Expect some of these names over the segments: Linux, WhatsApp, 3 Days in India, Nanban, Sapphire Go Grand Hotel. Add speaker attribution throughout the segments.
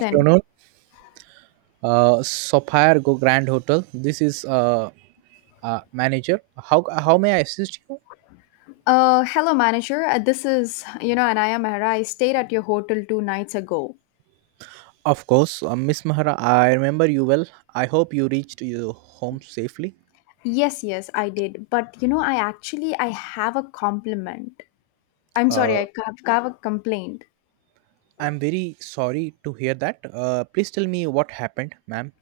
Speaker 1: Then,
Speaker 2: Afternoon. Sapphire Go Grand Hotel. This is manager. How how may I assist you?
Speaker 1: hello, manager. This is, and I am Mehra. I stayed at your hotel two nights ago.
Speaker 2: Of course, Miss Mahara. I remember you well. I hope you reached your home safely.
Speaker 1: Yes, yes, I did. But, you know, I have a compliment. I'm sorry,
Speaker 2: Uh,
Speaker 1: have a complaint.
Speaker 2: I'm very sorry to hear that. Please tell me what happened, ma'am.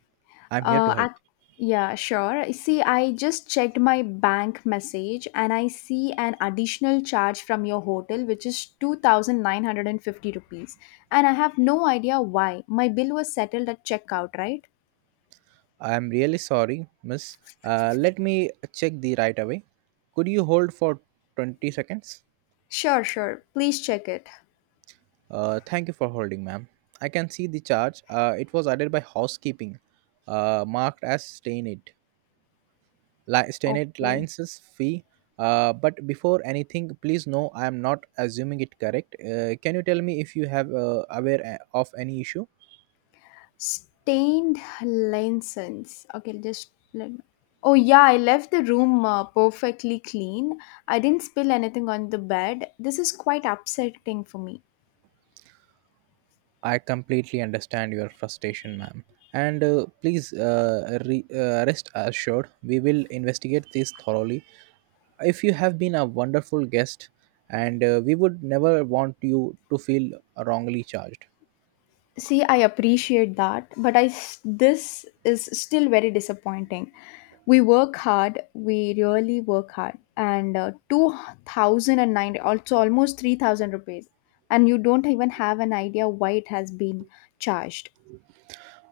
Speaker 2: I'm here to
Speaker 1: Uh,
Speaker 2: help.
Speaker 1: I, yeah, sure. See, I just checked my bank message and I see an additional charge from your hotel, which is 2,950 rupees. And I have no idea why. My bill was settled at checkout, right?
Speaker 2: I'm really sorry, Miss. Let me check the right away. Could you hold for 20 seconds?
Speaker 1: Sure, sure. Please check it.
Speaker 2: Thank you for holding, ma'am. I can see the charge. It was added by housekeeping, marked as stained. Stained
Speaker 1: Okay.
Speaker 2: license fee. But before anything, please know I am not assuming it correct. Can you tell me if you have aware of any issue?
Speaker 1: Stained lenses. Okay, just let me. Oh yeah, I left the room perfectly clean. I didn't spill anything on the bed. This is quite upsetting for me.
Speaker 2: I completely understand your frustration, ma'am. And please rest assured, we will investigate this thoroughly if you have been a wonderful guest and we would never want you to feel wrongly charged
Speaker 1: See, I appreciate that, but this is still very disappointing. We work hard. We really work hard, and 2,009, also almost 3,000 rupees, and you don't even have an idea why it has been charged.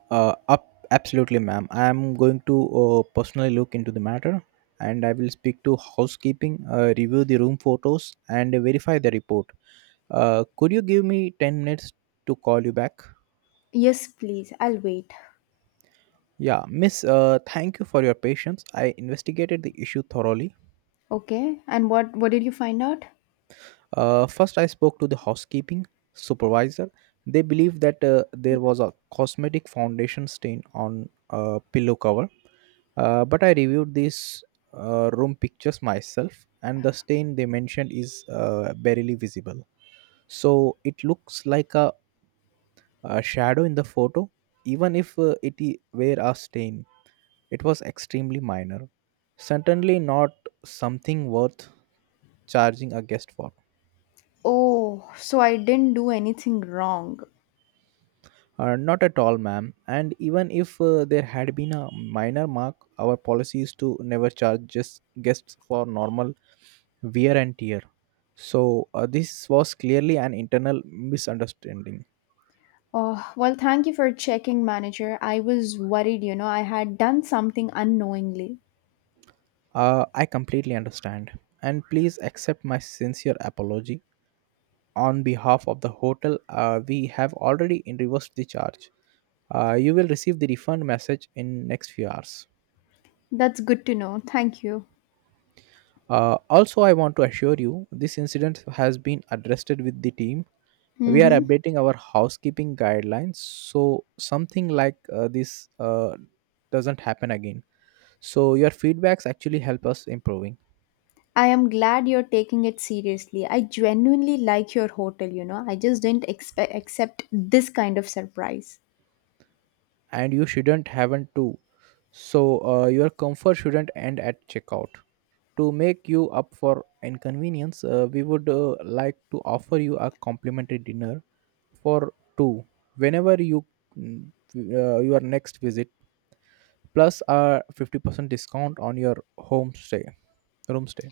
Speaker 2: up Absolutely, ma'am, I am going to personally look into the matter, and I will speak to housekeeping, review the room photos and verify the report. Could you give me 10 minutes to call you back?
Speaker 1: Yes, please. I'll wait.
Speaker 2: Yeah, Miss, thank you for your patience. I investigated the issue thoroughly.
Speaker 1: Okay, and what did you find out?
Speaker 2: First, I spoke to the housekeeping supervisor. They believed that there was a cosmetic foundation stain on a pillow cover, but I reviewed these room pictures myself, and the stain they mentioned is barely visible. So it looks like a shadow in the photo. Even if were a stain, it was extremely minor, certainly not something worth charging a guest for.
Speaker 1: Oh, so I didn't do anything wrong.
Speaker 2: Not at all, ma'am. And even if there had been a minor mark, our policy is to never charge just guests for normal wear and tear. So this was clearly an internal misunderstanding.
Speaker 1: Oh, well, thank you for checking, manager. I was worried, you know, I had done something unknowingly.
Speaker 2: I completely understand, and please accept my sincere apology on behalf of the hotel. We have already reversed the charge. You will receive the refund message in next few hours.
Speaker 1: That's good to know. Thank you.
Speaker 2: Also, I want to assure you this incident has been addressed with the team. We are
Speaker 1: Mm-hmm.
Speaker 2: updating our housekeeping guidelines so something like this doesn't happen again. So your feedbacks actually help us improving,
Speaker 1: I am glad you're taking it seriously. I genuinely like your hotel, you know. I just didn't expect accept this kind of surprise.
Speaker 2: and you shouldn't haven't to. So your comfort shouldn't end at checkout. To make you up for inconvenience, we would like to offer you a complimentary dinner for two whenever you your next visit, plus a 50% discount on your home stay room stay.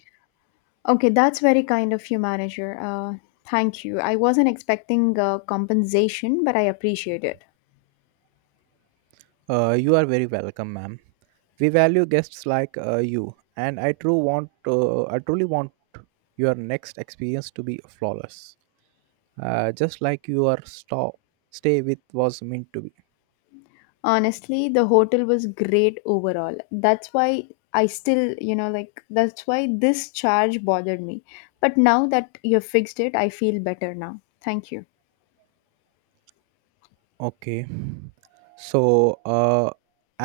Speaker 1: Okay, that's very kind of you, manager. Thank you. I wasn't expecting compensation, but I appreciate it.
Speaker 2: You are very welcome, ma'am. We value guests like you, and I truly want your next experience to be flawless, just like your stop stay with was meant to be.
Speaker 1: Honestly, the hotel was great overall. That's why I still, you know, like that's why this charge bothered me. But now that you've fixed it, I feel better now. Thank you.
Speaker 2: Okay, so uh,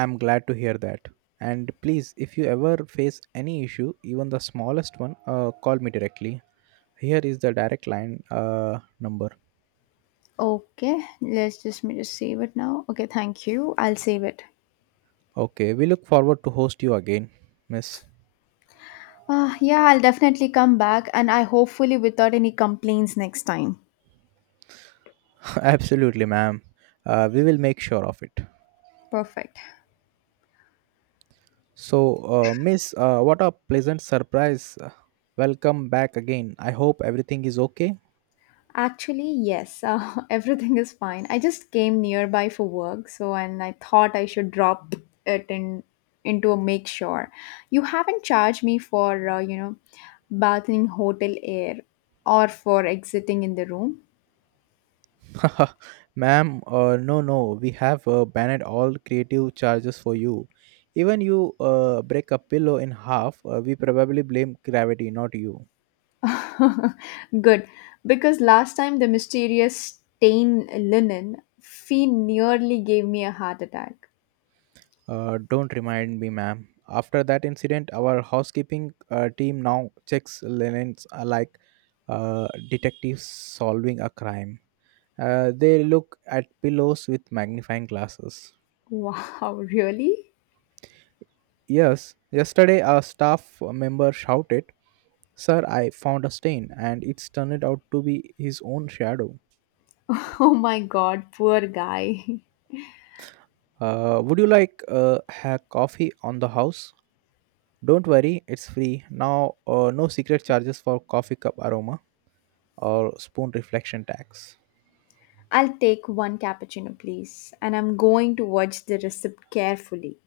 Speaker 2: I'm glad to hear that. And please, if you ever face any issue, even the smallest one, call me directly. Here is the direct line, number.
Speaker 1: Okay, let's just me just save it now. Okay, thank you. I'll save it.
Speaker 2: Okay, we look forward to host you again, Miss.
Speaker 1: Ah, yeah, I'll definitely come back and I hopefully without any complaints next time.
Speaker 2: Absolutely, ma'am. We will make sure of it.
Speaker 1: Perfect.
Speaker 2: So, Miss, what a pleasant surprise. Welcome back again. I hope everything is okay.
Speaker 1: Actually, yes, everything is fine. I just came nearby for work, so and I thought I should drop it in into a make sure. You haven't charged me for you know bathing hotel air or for exiting in the room.
Speaker 2: Ma'am, no, we have banned all creative charges for you. Even you break a pillow in half, we probably blame gravity, not you.
Speaker 1: Good, because last time the mysterious stain linen fee nearly gave me a heart attack.
Speaker 2: Don't remind me, ma'am. After that incident, our housekeeping team now checks linens like detectives solving a crime. They look at pillows with magnifying glasses.
Speaker 1: Wow, really?
Speaker 2: Yes, yesterday a staff member shouted, "Sir, I found a stain," and it's turned out to be his own shadow.
Speaker 1: Oh my god, poor guy.
Speaker 2: Would you like have coffee on the house? Don't worry, it's free. Now, no secret charges for coffee cup aroma or spoon reflection tax.
Speaker 1: I'll take one cappuccino, please, and I'm going to watch the receipt carefully.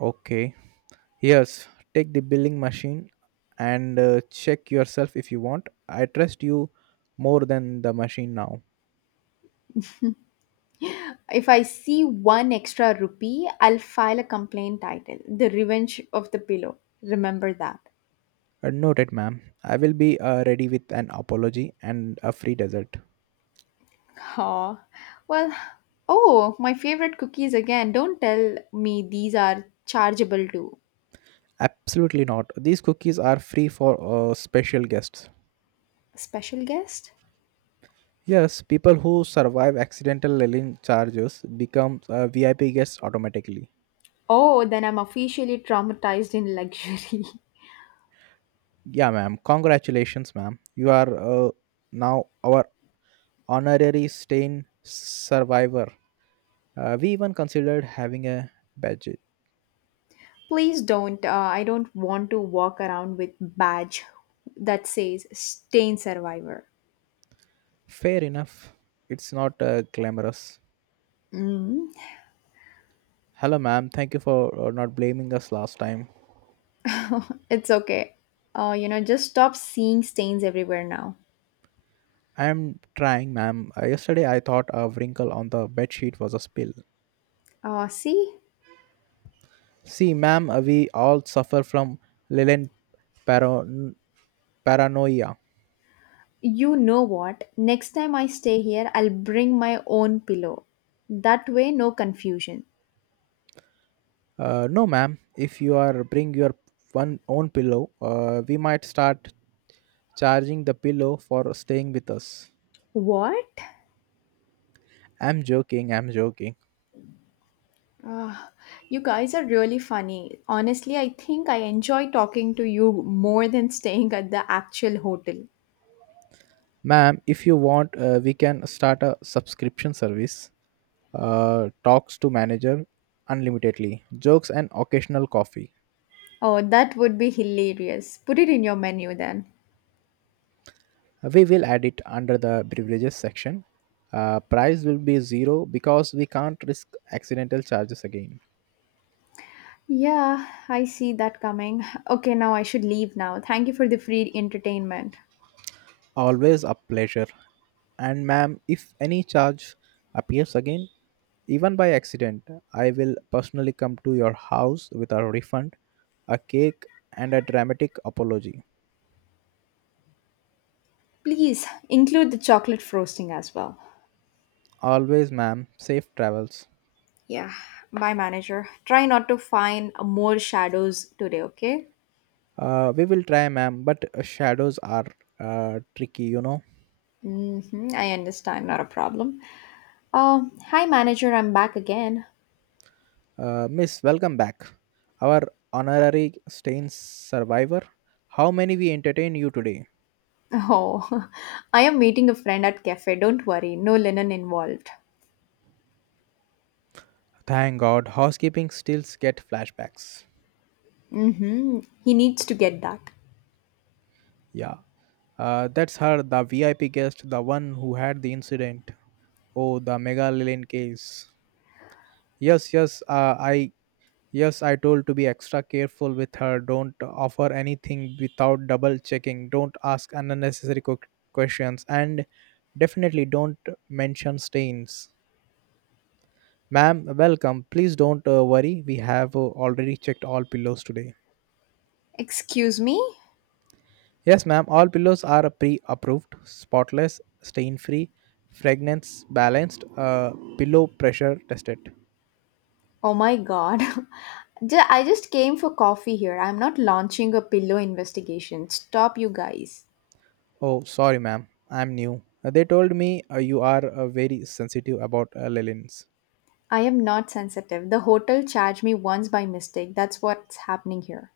Speaker 2: Okay. Yes, take the billing machine and check yourself if you want. I trust you more than the machine now.
Speaker 1: If I see one extra rupee, I'll file a complaint title The Revenge of the Pillow. Remember that.
Speaker 2: Noted, ma'am. I will be ready with an apology and a free dessert.
Speaker 1: Oh, well, oh, my favorite cookies again. Don't tell me these are chargeable to
Speaker 2: Absolutely not. These cookies are free for special guests.
Speaker 1: special guest.
Speaker 2: Yes, people who survive accidental linen charges become VIP guests automatically.
Speaker 1: Oh, then I'm officially traumatized in luxury.
Speaker 2: Yeah, ma'am. Congratulations, ma'am. You are now our honorary stain survivor. We even considered having a badge.
Speaker 1: Please don't. I don't want to walk around with badge that says stain survivor.
Speaker 2: Fair enough. It's not glamorous.
Speaker 1: Mm,
Speaker 2: Hello, ma'am. Thank you for not blaming us last time.
Speaker 1: it's okay. You know, just stop seeing stains everywhere now.
Speaker 2: I am trying, ma'am. Yesterday I thought a wrinkle on the bedsheet was a spill.
Speaker 1: Uh, see,
Speaker 2: See, ma'am, we all suffer from Leland paran- paranoia.
Speaker 1: you know what? Next time I stay here, I'll bring my own pillow. That way, no confusion.
Speaker 2: No, ma'am. If you are bring your one own pillow, we might start charging the pillow for staying with us.
Speaker 1: What?
Speaker 2: I'm joking.
Speaker 1: Ah, you guys are really funny. Honestly, I think I enjoy talking to you more than staying at the actual hotel.
Speaker 2: Ma'am, if you want, we can start a subscription service. Talks to manager unlimitedly, jokes and occasional coffee.
Speaker 1: Oh, that would be hilarious. Put it in your menu then.
Speaker 2: We will add it under the beverages section. Price will be zero because we can't risk accidental charges again.
Speaker 1: Yeah, I see that coming. Okay, now I should leave now. Thank you for the free entertainment.
Speaker 2: Always a pleasure. And ma'am, if any charge appears again, even by accident, I will personally come to your house with a refund, a cake, and a dramatic apology.
Speaker 1: Please include the chocolate frosting as well.
Speaker 2: Always, ma'am, safe travels.
Speaker 1: Yeah, bye, manager. Try not to find more shadows today, okay?
Speaker 2: We will try, ma'am, but shadows are tricky, you know.
Speaker 1: Mm-hmm, I understand, not a problem. Uh, Hi, manager, I'm back again.
Speaker 2: Miss, welcome back. Our honorary stain survivor. How many we entertain you today?
Speaker 1: Oh, I am meeting a friend at cafe. Don't worry, no linen involved.
Speaker 2: Thank God, housekeeping still get flashbacks.
Speaker 1: Mm-hmm, he needs to get that.
Speaker 2: Yeah, that's her, the VIP guest, the one who had the incident. Oh, the Mega Lillian case. Yes, yes, uh, I yes, I told to be extra careful with her. Don't offer anything without double checking. Don't ask unnecessary questions, and definitely don't mention stains. Ma'am, welcome. Please don't worry. We have already checked all pillows today.
Speaker 1: Excuse me?
Speaker 2: Yes, ma'am. All pillows are pre-approved, spotless, stain-free, fragrance balanced, pillow pressure tested.
Speaker 1: Oh my god. I just came for coffee here. I'm not launching a pillow investigation. Stop, you guys.
Speaker 2: Oh, sorry, ma'am. I'm new. They told me you are very sensitive about Lelins.
Speaker 1: I am not sensitive. The hotel charged me once by mistake. That's what's happening here.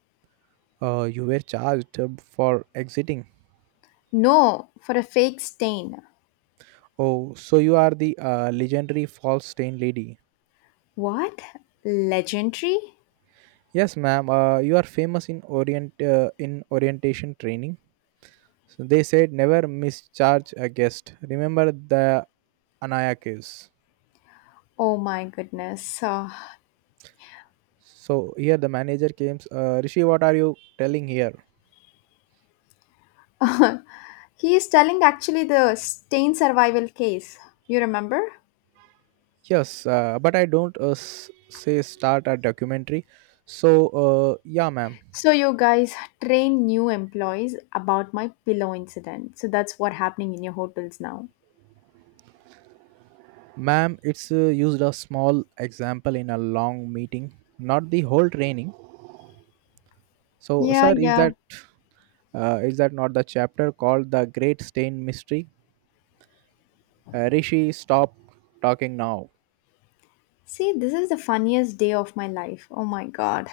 Speaker 2: You were charged for exiting.
Speaker 1: No, for a fake stain.
Speaker 2: Oh, so you are the legendary false stain lady.
Speaker 1: What? Legendary?
Speaker 2: Yes, ma'am. You are famous in orientation training. So they said never mischarge a guest. Remember the Anaya case.
Speaker 1: Oh my goodness.
Speaker 2: So here the manager came. Rishi, what are you telling here?
Speaker 1: He is telling actually the stain survival case. You remember?
Speaker 2: Yes, but I don't say start a documentary. So, yeah, ma'am.
Speaker 1: So you guys train new employees about my pillow incident. So that's what happening in your hotels now.
Speaker 2: Ma'am, it's used a small example in a long meeting, not the whole training. So,
Speaker 1: Yeah,
Speaker 2: sir, is
Speaker 1: yeah.
Speaker 2: that not the chapter called the Great Stain Mystery? Rishi, stop talking now.
Speaker 1: See, this is the funniest day of my life. Oh my god.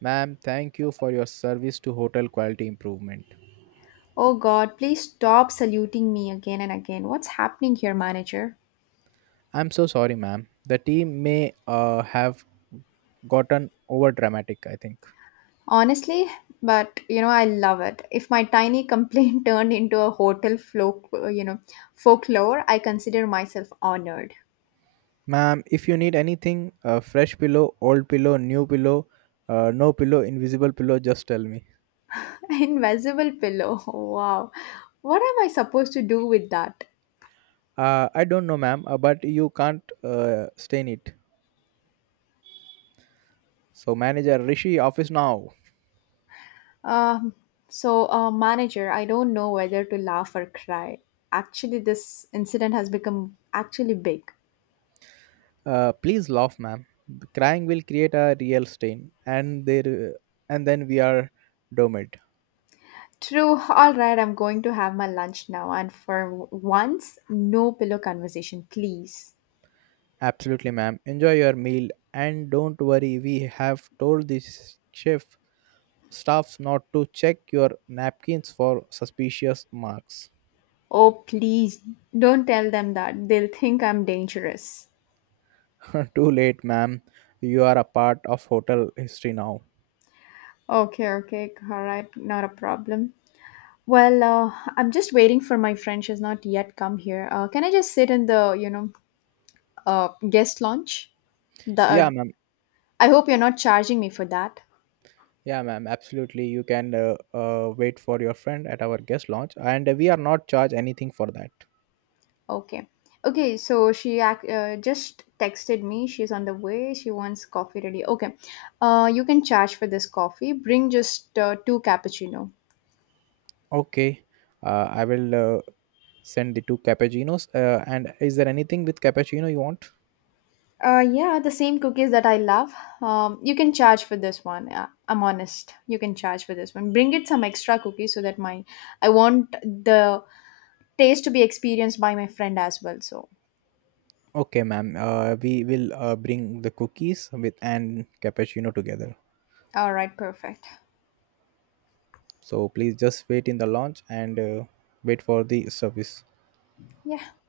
Speaker 2: Ma'am, thank you for your service to hotel quality improvement.
Speaker 1: Oh god, please stop saluting me again and again. What's happening here, manager?
Speaker 2: I'm so sorry, ma'am. The team may have gotten over dramatic, I think.
Speaker 1: Honestly, but you know, I love it. If my tiny complaint turned into a hotel folk, you know, folklore, I consider myself honored.
Speaker 2: Ma'am, if you need anything, a fresh pillow, old pillow, new pillow, no pillow, invisible pillow, just tell me.
Speaker 1: Invisible pillow. Wow. What am I supposed to do with that?
Speaker 2: I don't know, ma'am, but you can't stain it. So, manager Rishi, office now.
Speaker 1: Um, so, manager, I don't know whether to laugh or cry. Actually, this incident has become actually big.
Speaker 2: Please laugh, ma'am. Crying will create a real stain, and and then we are domed.
Speaker 1: True. All right, I'm going to have my lunch now. And for once, no pillow conversation, please.
Speaker 2: Absolutely, ma'am. Enjoy your meal, and don't worry. We have told the chef staffs not to check your napkins for suspicious marks.
Speaker 1: Oh, please don't tell them that. They'll think I'm dangerous.
Speaker 2: Too late, ma'am. You are a part of hotel history now.
Speaker 1: Okay, okay. All right, not a problem. Well, I'm just waiting for my friend. She has not yet come here. Can I just sit in the, you know, guest lounge? The
Speaker 2: Yeah, ma'am.
Speaker 1: I hope you're not charging me for that.
Speaker 2: Yeah, ma'am. Absolutely. You can wait for your friend at our guest lounge, and we are not charged anything for that.
Speaker 1: Okay. Okay, so she just texted me. She's on the way. She wants coffee ready. Okay. You can charge for this coffee. Bring just two cappuccino.
Speaker 2: Okay. I will send the two cappuccinos. And is there anything with cappuccino you want?
Speaker 1: Yeah, the same cookies that I love. You can charge for this one. I'm honest. You can charge for this one. Bring it some extra cookies so that my I want the taste to be experienced by my friend as well. So,
Speaker 2: Okay, ma'am. We will bring the cookies with and cappuccino together.
Speaker 1: all right, perfect.
Speaker 2: So please just wait in the lounge and wait for the service.
Speaker 1: Yeah.